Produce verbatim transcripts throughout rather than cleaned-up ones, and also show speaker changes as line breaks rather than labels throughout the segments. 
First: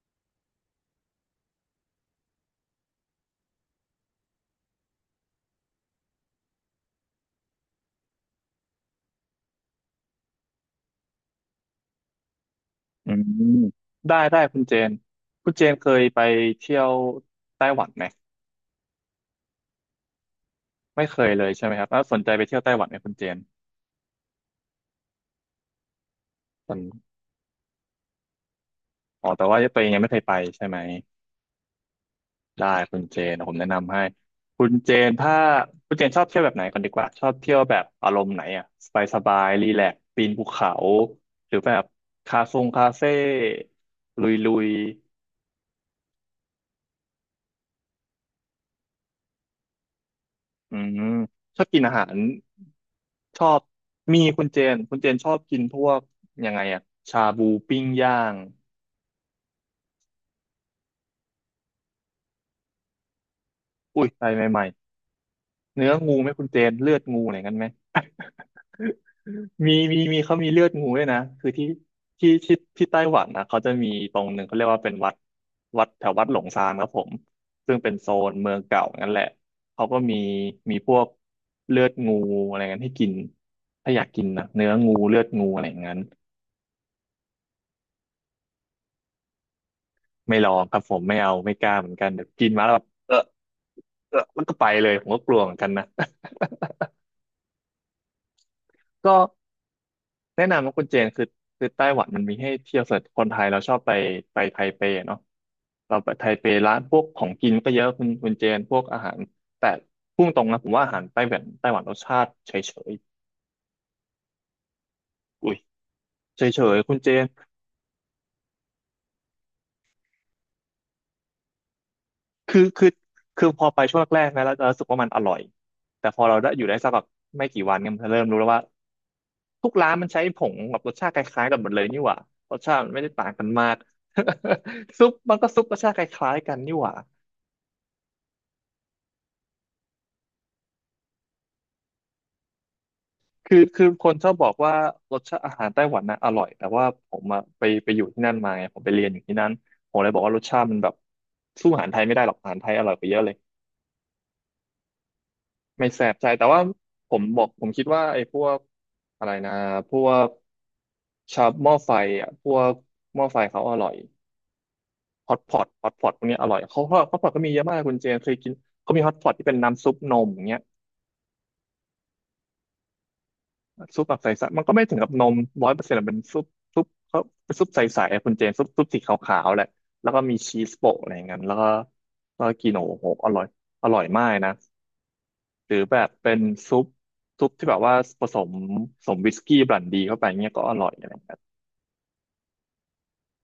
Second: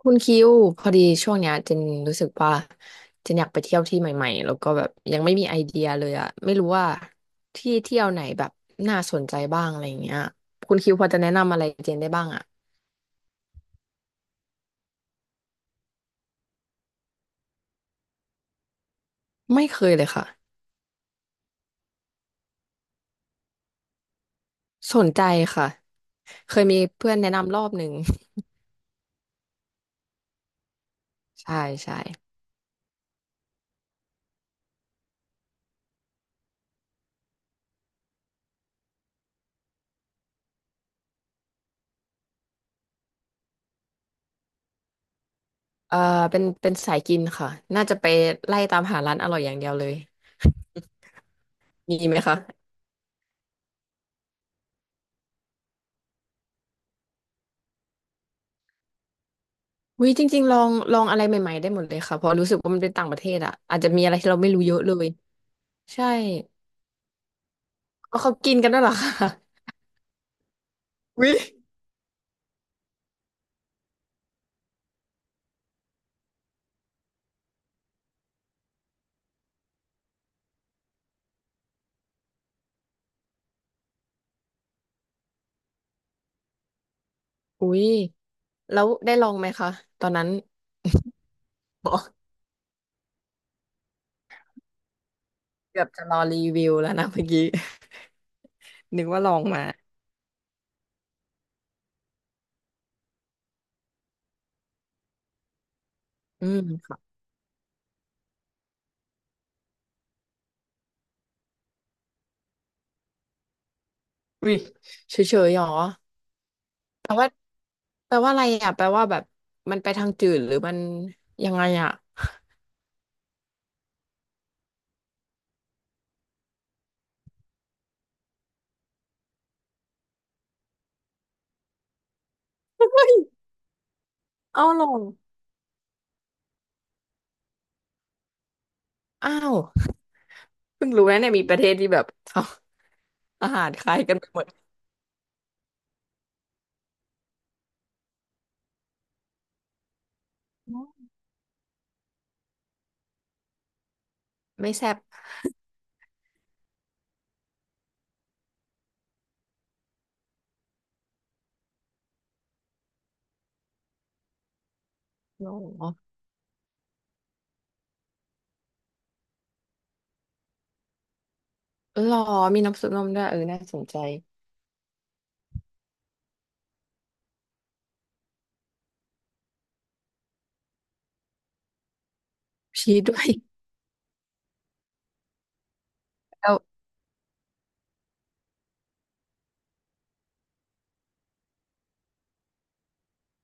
คุณคิวพอดีช่วงเนี้ยเจนรู้สึกว่าเจนอยากไปเที่ยวที่ใหม่ๆแล้วก็แบบยังไม่มีไอเดียเลยอะไม่รู้ว่าที่เที่ยวไหนแบบน่าสนใจบ้างอะไรอย่างเงี้ยคุณคิวพอจะแนะนำอะไรเจนได้บ้างอะ
อืมได้ได้คุณเจนคุณเจนเคยไปเที่ยวไต้หวันไหม
ไม่เคยเลยค่ะ
ไม่เคยเลยใช่ไหมครับแล้วสนใจไปเที่ยวไต้หวันไหมคุณเจน
สนใจค่ะเคย
ส
มี
น
เพื่อนแนะนำรอบหนึ่ง
อ๋อแต่ว่าตัวเองยังไม่เคยไปใช่ไหม
ใช่ใช่
ได้คุณเจนผมแนะนำให้คุณเจนถ้าคุณเจนชอบเที่ยวแบบไหนก่อนดีกว่าชอบเที่ยวแบบอารมณ์ไหนอ่ะสบายสบายรีแลกซ์ปีนภูเขาหรือแบบคาทรงคาเฟ่ลุยลุย
เออเป็นเป็นสายกินค่ะน่าจะไปไล่ตามหาร้านอร่อยอย่างเดียวเลย
อืมชอบกินอา
มี
หา
ไห
ร
มคะ
ชอบมีคุณเจนคุณเจนชอบกินพวกยังไงอะชาบูปิ้งย่าง
วิจริงๆลองลองอะไรใหม่ๆได้หมดเลยค่ะเพราะรู้สึกว่ามันเป็นต่างประเทศอะอาจจะมี
อุ้ย
อะไร
อะ
ที่
ไร
เราไม่
ให
รู้
ม่
เยอะเลย
ๆเนื้อ
ใช่
งูไหมคุณเจนเลือดงูอะไรกันไหม
เอเขากินกันด้วยเหรอคะ
มีมีมีเขามีเลือดงูด้วยนะ
วิ
คือที่ที่ที่ที่ไต้หวันนะเขาจะมีตรงหนึ่งเขาเรียกว่าเป็นวัดวัดแถววัดหลงซานครับผมซึ่งเป็นโซนเมืองเก่านั่นแหละเขาก็มีมีพวกเลือดงูอะไรกันให้กินถ้าอยากกินนะเนื้องูเลือดงูอะไรอย่างนั้น
อุ้ยแล้วได้ลองไหมคะ ตอนนั้น
ไม่ลองครับผมไม่เอาไม่กล้าเห
บ
มื
อ
อน
ก
กันเดี๋ยวกินมาแล้วแบบเออเออมันก็ไปเลยผมก็กลัวเหมือนกัน
เกื
นะ
อบจะรอรีวิวแล้วนะเมื่อกี้ นึ ก
ก็
ว่าลองมา
แนะนำว่าคุณเจนคือคือไต้หวันมันมีให้เที่ยวสำหรับคนไทยเราชอบไปไปไทเปเนาะเราไปไทเป
อืม
ร้านพวก
ค่ะ
ของกินก็เยอะคุณคุณเจนพวกอาหารแต่พุ่งตรงนะผมว่าอาหารไต้หวันไต้หวันรสชาติเฉย
วิเฉ
ๆอุ้
ย
ย
ๆหรอ
เฉยๆคุณ
แป
เจ
ล
น
ว่าแปลว่าอะไรอ่ะแปลว่าแบบมันไปทางจืดหรือมันยังไงอ่ะ
คือคือคือพอไปช่วงแรกๆนะแล้วเรารู้สึกว่ามันอร่อยแต่พอเราได้อยู่ได้สักแบบไม่กี่วันเนี่ยมันจะเริ่มรู้แล้วว่า ทุกร้านมันใช้ผงแบบรสชาติคล้ายๆกันหมดเลยนี่หว่ารสชาติ
เฮ
มันไม่
้
ได้
ย
ต่างกันมาก
เอาลอ ง
ซุปมันก็ซุปรสชาติคล้ายๆกันนี่หว่า
อ้าวเพิ่งรู้นะเนี่ยมีประเทศที่แบบ ทำอา
คือ
หารค
คือ
ล้าย
ค
กั
น
น
ช
ไป
อบ
หม
บ
ด
อกว่ารสชาติอาหารไต้หวันนะอร่อยแต่ว่าผมอะไปไปอยู่ที่นั่นมาไงผมไปเรียนอยู่ที่นั่นผมเลยบอกว่ารสชาติมันแบบสู้อาหารไทยไม่ได้หรอกอาหารไทยอร่อยกว่าเยอะเลย
ไม่แซ่บ
ไม่แสบใจแต่ว่าผมบอกผมคิดว่าไอ้พวกอะไรนะพวกชาบหม้อไฟอ่ะพวกหม้อไฟเขาอร่อย ฮอต
หร
พอตฮอตพอต
อ
พวกเนี้ยอร่อยเขาฮอตพอตก็มีเยอะมากคุณเจนเคยกินเขามีฮอตพอตที่เป็นน้ำซุปนมอย่างเงี้ย
เออหรอมีน้ำซุปนมด้วยเออน่าสนใจ
ซุปแบบใสๆมันก็ไม่ถึงกับนมร้อยเปอร์เซ็นต์เป็นซุปซุปเขาเป็นซุปใสๆอะคุณเจนซุปซุปสีขาวๆแหละแล้วก็มีชีสโปะอะไรอย่างเงี้ยแล้วก็แล้วก็กิน
ชี
โอ้
ส
โห
ด้ว
อ
ย
ร่อยอร่อยมากนะหรือแบบเป็นซุปซุปที่แบบว่าผสมผสมวิสกี้บรันดีเข้าไปเงี้ยก็อร่อยอะไรอย่างเงี้ย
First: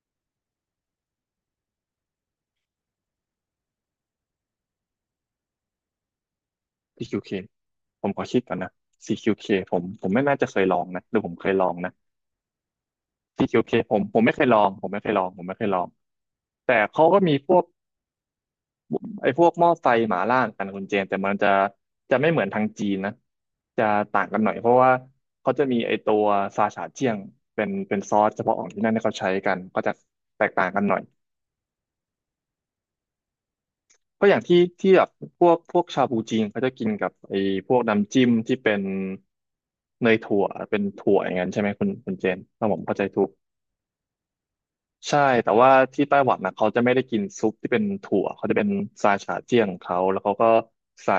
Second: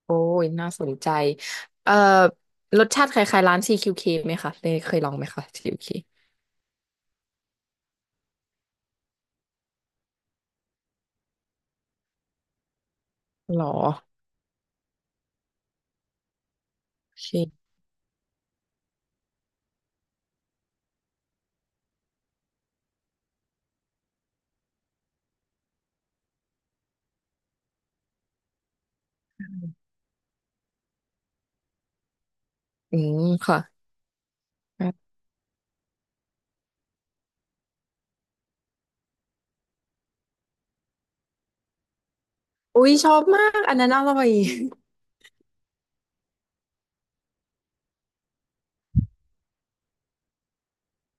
โอ้ยน่าสนใจเอ่อรสชาติคล้ายๆร้าน ซี คิว เค ไหมคะเคยเคยลองไหมคะ ซี คิว เค
ซี คิว เค ผมขอคิดก่อนนะ ซี คิว เค ผมผมไม่น่าจะเคยลองนะหรือผมเคยลองนะ
หรอ
ซี คิว เค ผมผมไม่เคยลองผมไม่เคยลองผมไม่เคยลองแต่เขา
โอ
ก็มีพวก
เค
ไอ้พวกหม้อไฟหมาล่างหมนกันนะคุณเจนแต่มันจะจะไม่เหมือนทางจีนนะจะต่างกันหน่อยเพราะว่าเขาจะมีไอ้ตัวซาชาเจียงเป็นเป็นซอสเฉพาะของที่นั่นที่เขาใช้กันก็จะแตกต่างกันหน่อย
อืมค่ะ
ก็อย่างที่
ครั
ที่แบบ
บ
พวกพวกชาบูจีนเขาจะกินกับไอ้พวกน้ำจิ้มที่เป็นเนยถั่วเป็นถั่วอย่างนั้นใช่ไหมคุณคุณเจนถ้าผม
อุ้ย
เข้าใจ
ชอ
ถู
บ
ก
มากอันนั้นอร่อย
ใช่แต่ว่าที่ไต้หวันนะเขาจะไม่ได้กินซุปที่เป็นถั่วเขาจะเป็นซาชาเจี้ยงของเขาแล้วเขาก็ใส่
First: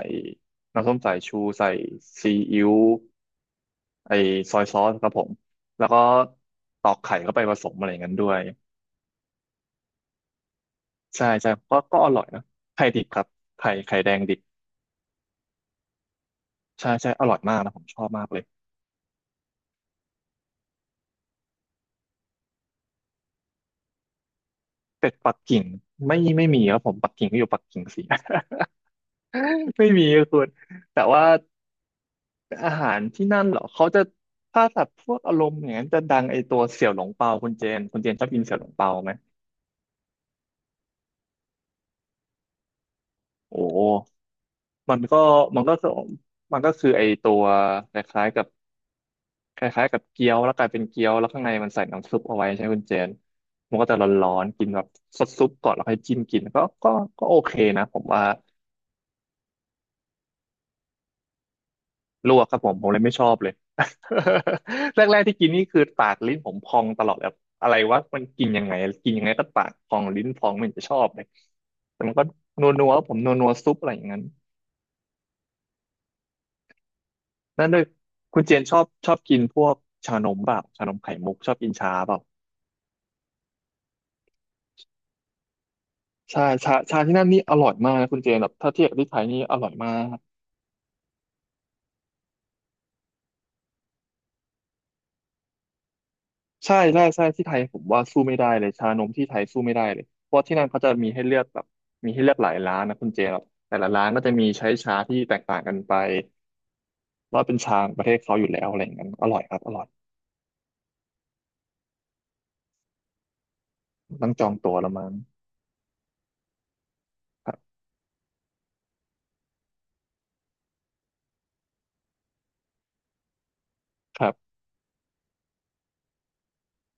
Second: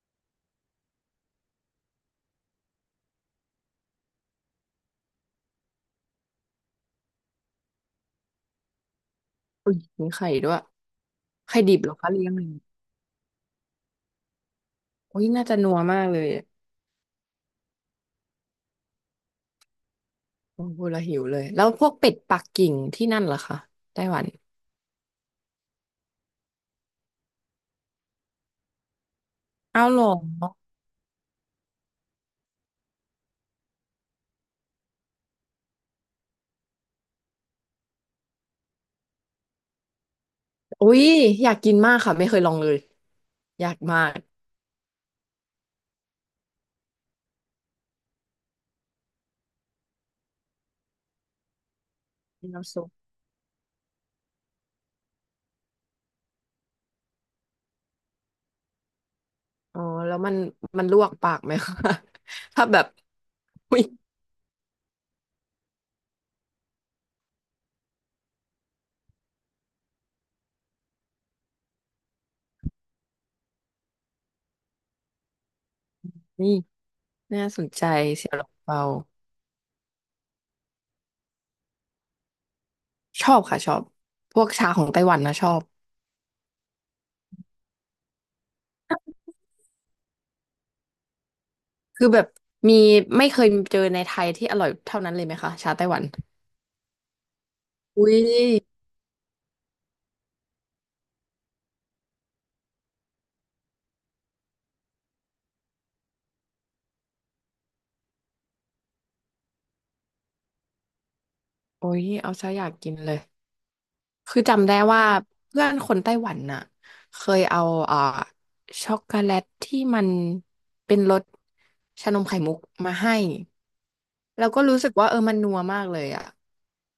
น้ำส้มสายชูใส่ซีอิ๊วไอซอยซอสครับผมแล้วก็ตอกไข่เข้าไปผสมอะไรอย่างนั้นด้วย
อุ้ยมีไข่ด้วย
ใช่ใช่
ไข่ดิ
ก็
บเหรอ
ก็อ
คะ
ร่อ
เลี้
ย
ยง
นะ
เลย
ไข่ดิบครับไข่ไข่แดงดิบ
อุ้ยน่าจะนัวมากเลยอะ
ใช่ใช่อร่อยมากนะผมชอบมากเลย
โอ้โหละหิวเลยแล้วพวกเป็ดปักกิ่งที่นั่นเหรอคะไต้หวัน
เป็ดปักกิ่งไม่ไม่มีครับผมปักกิ่งก็อยู่ปักกิ่งสิ
เอา
ไม่
หร
มี
อ
ครับคุณแต่ว่า อาหารที่นั่นเหรอเขาจะถ้าสัตว์พวกอารมณ์อย่างนั้นจะดังไอตัวเสี่ยวหลงเปาคุณเจนคุณเจนชอบกินเสี่ยวหลงเปาไหม
อุ้ยอยากกินมากค่ะไม่เคยลองเลย
โอ้
อยากมาก
มันก็มันก็คือมันก็คือไอตัวคล้ายๆกับคล้ายๆกับเกี๊ยวแล้วกลายเป็นเกี๊ยวแล้วข้างในมันใส่น้ำซุปเอาไว้ใช่ไหม
น้ำ
คุ
ซุ
ณ
ป
เจนมันก็จะร้อนๆกินแบบซดซุปก่อนแล้วค่อยจิ้มกินก็ก็ก็โอเคนะผมว่า
อ๋อแล้วมันมันลวกปากไหมคะ
ลวกค รับ
ถ้า
ผม
แบ
ผ
บ
มเลยไม่ชอบเลย
อุ้ย
แรกๆที่กินนี่คือปากลิ้นผมพองตลอดแบบอะไรวะมันกินยังไงกินยังไงก็ปากพองลิ้นพองไม่เห็นจะชอบเลยแต่มันก็นัวๆผมนัวๆซุปอะไรอย่างนั้น
น่าส
นั่
น
นด้ว
ใจ
ย
เสี่ยว
คุ
หล
ณเจ
ง
นชอ
เปา
บชอบกินพวกชานมเปล่าชานมไข่มุกชอบกินชาเปล่า
ชอบค่ะชอบพวกชาของไต้หวันนะชอบ
ใช่ชาชาที่นั่นนี่อร่อยมากนะคุณเจนแบบถ้าเทียบกับที่ไทยนี่อร่อยมาก
คือแบบมีไม่เคยเจอในไทยที่อร่อยเท่านั้นเลยไหมคะชาไต้หวัน
ใช่ใช่ใช่ที่ไทยผมว่า
อุ้ย
สู้ไม่ได้เลยชานมที่ไทยสู้ไม่ได้เลยเพราะที่นั่นเขาจะมีให้เลือกแบบมีให้เลือกหลายร้านนะคุณเจครับแต่ละร้านก็จะมีใช้ชาที่แตกต่างกันไปว่าเป็นชาของประเทศเขาอยู่แล้วอะไรอย่างนั้นอร่อยครับอร่อย
โอ้ยเอาซะอยากกินเลย
ต้อง
คือ
จอง
จำ
ตั
ได้
วละ
ว่า
มั้ง
เพื่อนคนไต้หวันน่ะเคย
ครั
เอา
บ
อ่าช็อกโกแลตที่มันเป็นรสชานมไข่มุกมาให้
ครั
แล้ว
บ
ก็รู้สึกว่าเออมันนัวมากเลยอะ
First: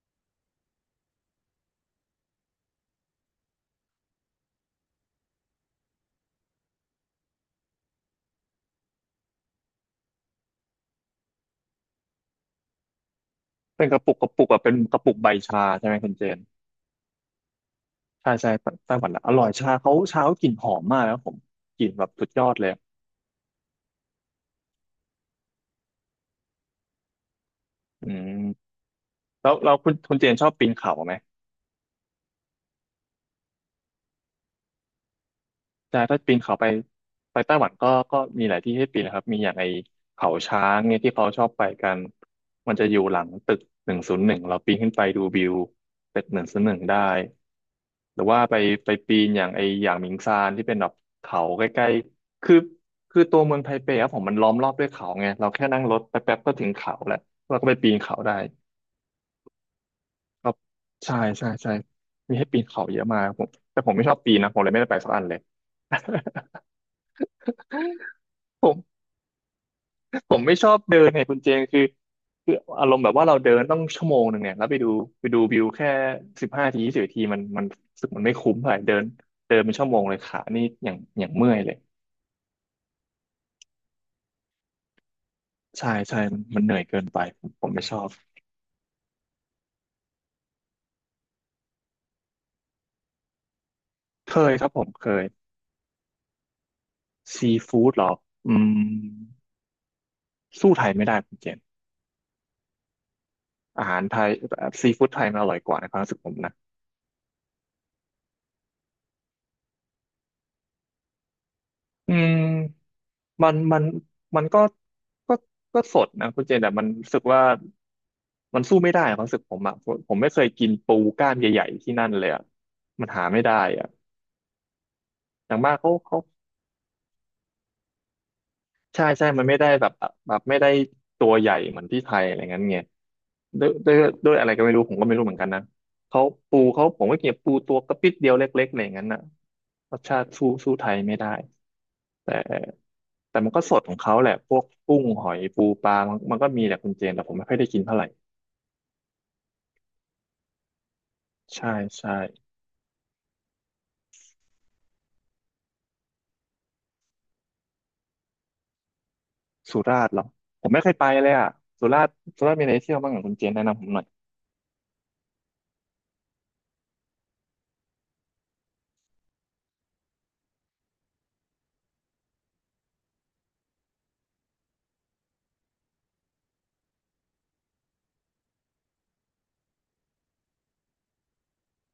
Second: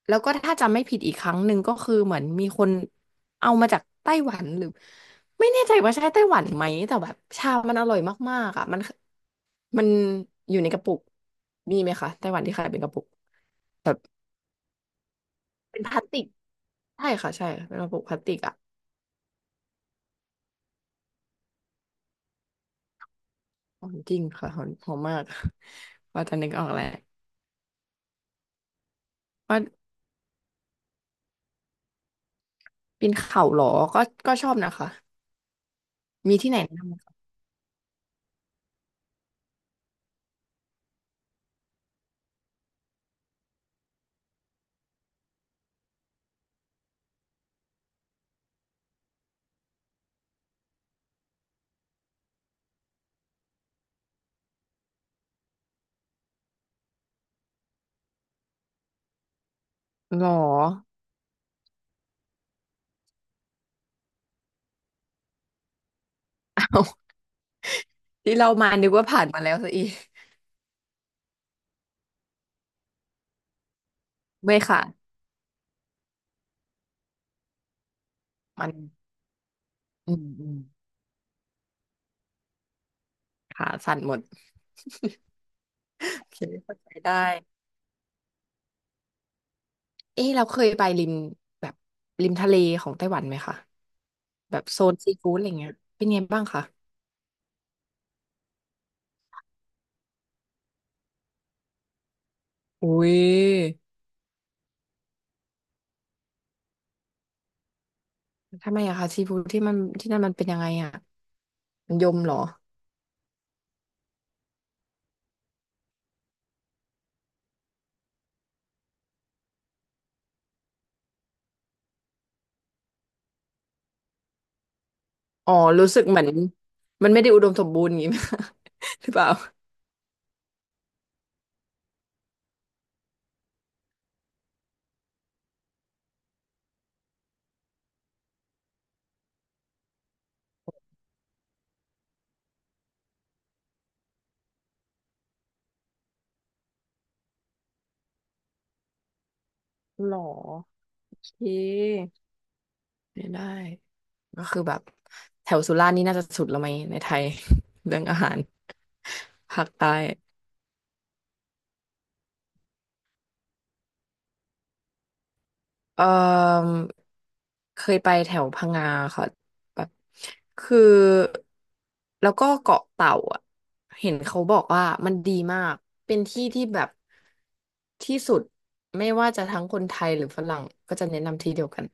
แล้วก็ถ้าจำไม่ผิดอีกครั้งหนึ่งก็คือเหมือนมีคนเอามาจากไต้หวันหรือไม่แน่ใจว่าใช่ไต้หวันไหมแต่แบบชามันอร่อยมากๆอะมันมันอยู่ในกระปุกมีไหมคะไต้หวันที่ขายเป็นกระปุก
เป็น
แบ
ก
บ
ระปุกกระปุกอะเป็นกระปุกใบชา
เป็น
ใช่
พ
ไหม
ลาส
คุณ
ติ
เจ
ก
น
ใช่ค่ะใช่เป็นกระปุกพลาส
ใช่
ติก
ใช่
อะ
ไต้หวันนะอร่อยชาเขาชาเขากลิ่นหอมมากนะครับผมกลิ่นแบบสุดยอดเลย
หอมจริงค่ะหอมหอมมาก ว่าจะนึกออกแล้ว
อืมแล้ว
ว่า
เราคุณคุณเจนชอบปีนเขาไหม
ปีนเขาเหรอก็ก็ชอบนะคะ
ใช่ถ้าปี
มี
น
ที่
เขา
ไหน
ไป
แนะนำไหมคะ
ไปไต้หวันก็ก็มีหลายที่ให้ปีนนะครับมีอย่างไอเขาช้างเนี่ยที่เขาชอบไปกันมันจะอยู่หลังตึกหนึ่งศูนย์หนึ่งเราปีนขึ้นไปดูวิวตึกหนึ่งศูนย์หนึ่งได้หรือว่าไปไปปีนอย่างไออย่างหมิงซานที่เป็นแบบเขาใกล้ๆคือคือตัวเมืองไทเปครับผมมันล้อมรอบด้วยเขาไงเราแค่นั่งรถแป๊บๆก็ถึงเขาแล้วเราก็ไปปีนเขาได้
หรอ
ก็ใช่ใช่ใช่มีให้ปีนเขาเยอะมากครับผมแต่ผมไม่ชอบปีนนะผมเลยไม่ได้ไปสักอันเลย
เอาที่เรา
ผ
มานึก
ม
ว่าผ่านมาแล้วซะอีก
ผมไม่ชอบเดินไงคุณเจงคือคืออารมณ์แบบว่าเราเดินต้องชั่วโมงหนึ่งเนี่ย
ไม่
แล้วไป
ค่ะ
ดูไปดูวิวแค่สิบห้าทียี่สิบทีมันมันรู้สึกมันไม่คุ้ม
มั
เท่า
น
ไหร่เดินเดินเป็นชั่วโมง
อื
เลย
ม
ขา
อืม
นี่อย่างอย่างเมื่อยเลย
ขาสั่นหมด
ใช่
โ
ใช่
อเค
มันมันเหนื่
เข้า
อย
ใจ
เกิน
ได
ไปผม
้
ผมไม่ชอบ
เอ๊ะเราเคยไปริมแบบริมทะเลของไต้หวันไหมคะ
เคย
แบ
ค
บ
รับผ
โซ
ม
น
เค
ซี
ย
ฟู้ดอะไรเงี้ยเป็นไงบ้างคะ
ซีฟู้ดหรออืมสู้ไทยไม่ได้คุณเจน
อุ้ย
อาหารไทยซีฟู้ดไทยมันอร่อยกว่าในความรู้สึกผมนะ
ทำไมอะคะซีฟู้ดที่มันที่นั่นมันเป็นยังไงอะมันย
อื
ม
ม
เหรอ
มันมันมันก็ก็ก็สดนะคุณเจนแต่มันรู้สึกว่ามันสู้ไม่ได้ความรู้สึกผมอะผมผมไม่เคยกินปูกล้ามใหญ่ๆที่นั่นเลยอะมันหาไม่ได้อะอ
อ๋อ
ย่างมาก
รู้
เขา
สึกเห
เขา
มือนมันไม่ได้อุดมสมบูรณ์อย่างงี้ ไหมคะ
ใช่
หรือเป
ใช่
ล่า
มันไม่ได้แบบแบบไม่ได้ตัวใหญ่เหมือนที่ไทยอะไรเง้ยไงด้วยด้วยด้วยอะไรก็ไม่รู้ผมก็ไม่รู้เหมือนกันนะเขาปูเขาผมก็กินปูตัวกระปิดเดียวเล็กๆอะไรอย่างนั้นน่ะรสชาติสู้สู้ไทยไม่ได้แต่ แต่มันก็สดของเขาแหละพวกกุ้งหอยปูปลามันมันก็มีแหละคุณเจนแต่ผมไม่ค่อยได้กินเท่าไหร่
หรอโอเค
ใช่ใช่
ไม่ได้ ก็คือแบบแถวสุราษฎร์นี่น่าจะสุดแล้วไหมในไทย เรื่องอาหารภาค
สุ
ใต้
ราษฎร์เหรอผมไม่เคยไปเลยอ่ะสุราษฎร์สุราษฎร์มีอะไรเที่ยวบ้างอ่ะคุณเจนแนะนำผมหน่อย
เอ่อเคยไปแถวพังงาค่ะแบบคือแล้วก็เกาะเต่าอ่ะเห็นเขาบอกว่ามันดีมากเป็นที่ที่แบบที่สุดไม่ว่าจะทั้งคนไทยหรือฝรั่งก็จะแนะนำที่เดียวกัน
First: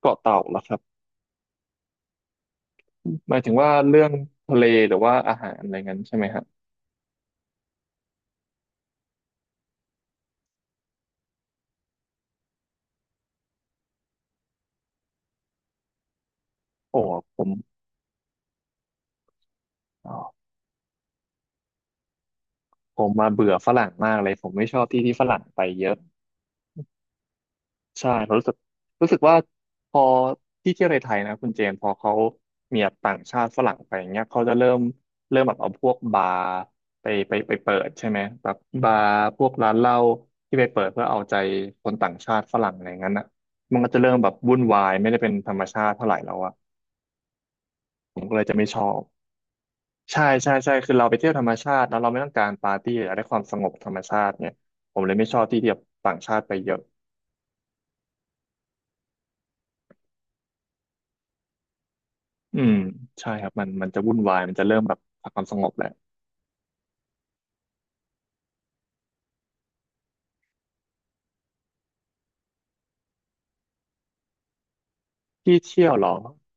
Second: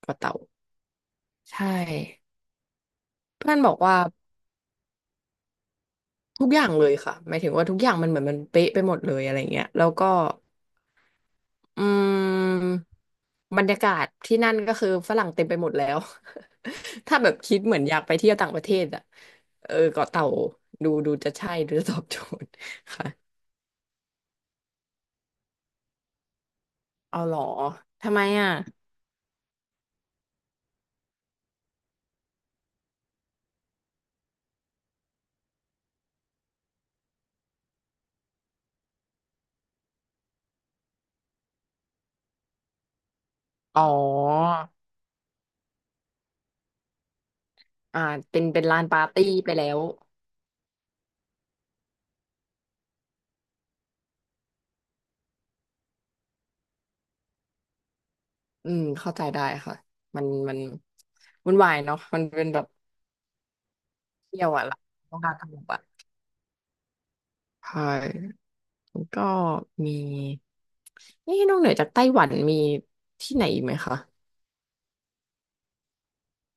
เกาะ
เกาะเต่า
เต่าเหรอครับ
ใช่
หมายถึ
เพื่
ง
อนบ
ว่า
อกว่า
เรื่องทะเลหรือว่าอาหารอะไรงั้นใช่ไหมฮะ
ทุกอย่างเลยค่ะหมายถึงว่าทุกอย่างมันเหมือนมันเป๊ะไปหมดเลยอะไรเงี้ยแล้วก็อืมบรรยากาศที่นั่นก็คือฝรั่งเต็มไปหมดแล้ว
โอ้
ถ้าแบบ
ผม
คิดเหมือนอยากไปเที่ยวต่างประเทศอ่ะเออเกาะ
อ๋อ
เต่าดูดูจะใช่หรือตอบโจทย์
ผ
ค่ะ
มมาเบื่อฝรั่งมากเลยผมไม่ชอบที่ที่ฝรั่งไปเยอะ
เอาเหรอ
ใช่
ทำไม
ผมรู้
อ่ะ
สึกรู้สึกว่าพอที่เที่ยวในไทยนะคุณเจนพอเขามีแบบต่างชาติฝรั่งไปอย่างเงี้ยเขาจะเริ่มเริ่มแบบเอาพวกบาร์ไปไปไปเปิดใช่ไหมแบบบาร์พวกร้านเหล้าที่ไปเปิดเพื่อเอาใจคนต่างชาติฝรั่งอะไรอย่างนั้นอ่ะมัน
อ๋
ก็
อ
จะเริ่มแบบวุ่นวายไม่ได้เป็นธรรมชาติเท่าไหร่แล้วอ่ะ
อ่า
ผมก็
เป็
เล
น
ยจะ
เป็
ไม่
น
ช
ลา
อ
นปา
บ
ร์ตี้ไปแล้ว
ใช่ใช่ใช่คือเราไปเที่ยวธรรมชาติแล้วเราไม่ต้องการปาร์ตี้อยากได้ความสงบธรรมชาติเนี่ยผมเลยไม่ชอบที่ที่แบบต่างชาติไปเยอะ
อืมเข้าใจได้ค่ะมันมันวุ่นวายเนาะมันเป็น
อื
แบบ
มใช่ครับมันมันจะวุ่นวาย
เที่ยว
มันจะ
อะ
เริ่
ล่ะ
มแบบ
ต้อง
หา
การ
ค
ส
วามส
ง
ง
บ
บ
อะ
แหละ
ใช่ แล้วก็มีนี่นอกเหนือจากไต้หวันมีที่ไหนอีกไหมคะ
ที่เที่ยวเหรอ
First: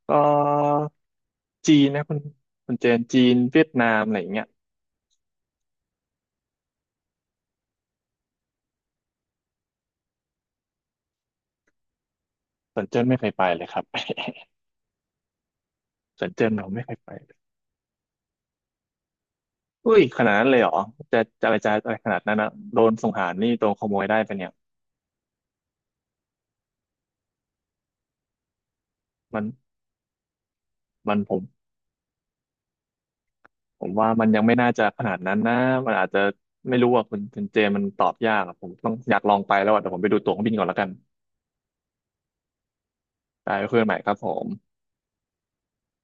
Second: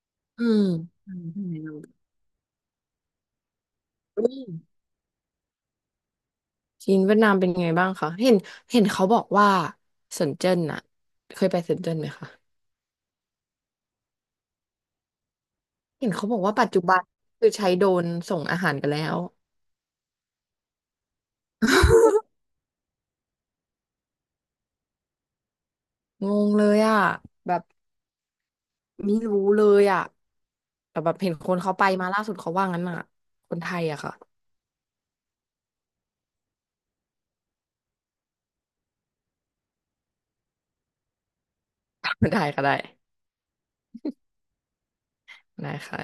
ก็
อืม
จีนนะคุณคุณเจนจีนเวียดนามอะไรอย่างเงี้ย
จีนเวียดนามเป็นไงบ้างคะเห็นเห็นเขาบอกว่าเซินเจิ้นอะเคยไปเซินเจิ้นไหมคะ
สวนเจิ้นไม่เคยไปเลยครับ
เห็น
ส
เขา
วน
บอก
เจิ้น
ว่า
เรา
ปัจจุ
ไม่เค
บั
ย
น
ไปเลย
คือใช้โดรนส่งอาหารกันแล้ว
อุ้ยขนาดนั้นเลยเหรอจะจะอะไรจะอะไรขนาด นั้นนะโดนสงหารนี่โดนขโมยได้ปะเนี่ย
งงเลยอะแบบไม่รู้
มัน
เลยอะแต่แบ
มั
บ
น
เห็
ผ
น
ม
คนเขาไปมาล่าสุดเขาว่างั้นอะคนไท
ผ
ย
ม
อะ
ว่า
ค่ะ
มันยังไม่น่าจะขนาดนั้นนะมันอาจจะไม่รู้อ่ะคุณคุณเจนมันตอบยากอะผมต้องอยากลองไปแล้วอ่ะเดี๋ยวผมไปดูตั๋วเครื่องบินก่อนแล้วกัน
ได้ก็ได้
ได้เพื่อนใหม่ครับผม
ได้ค่ะ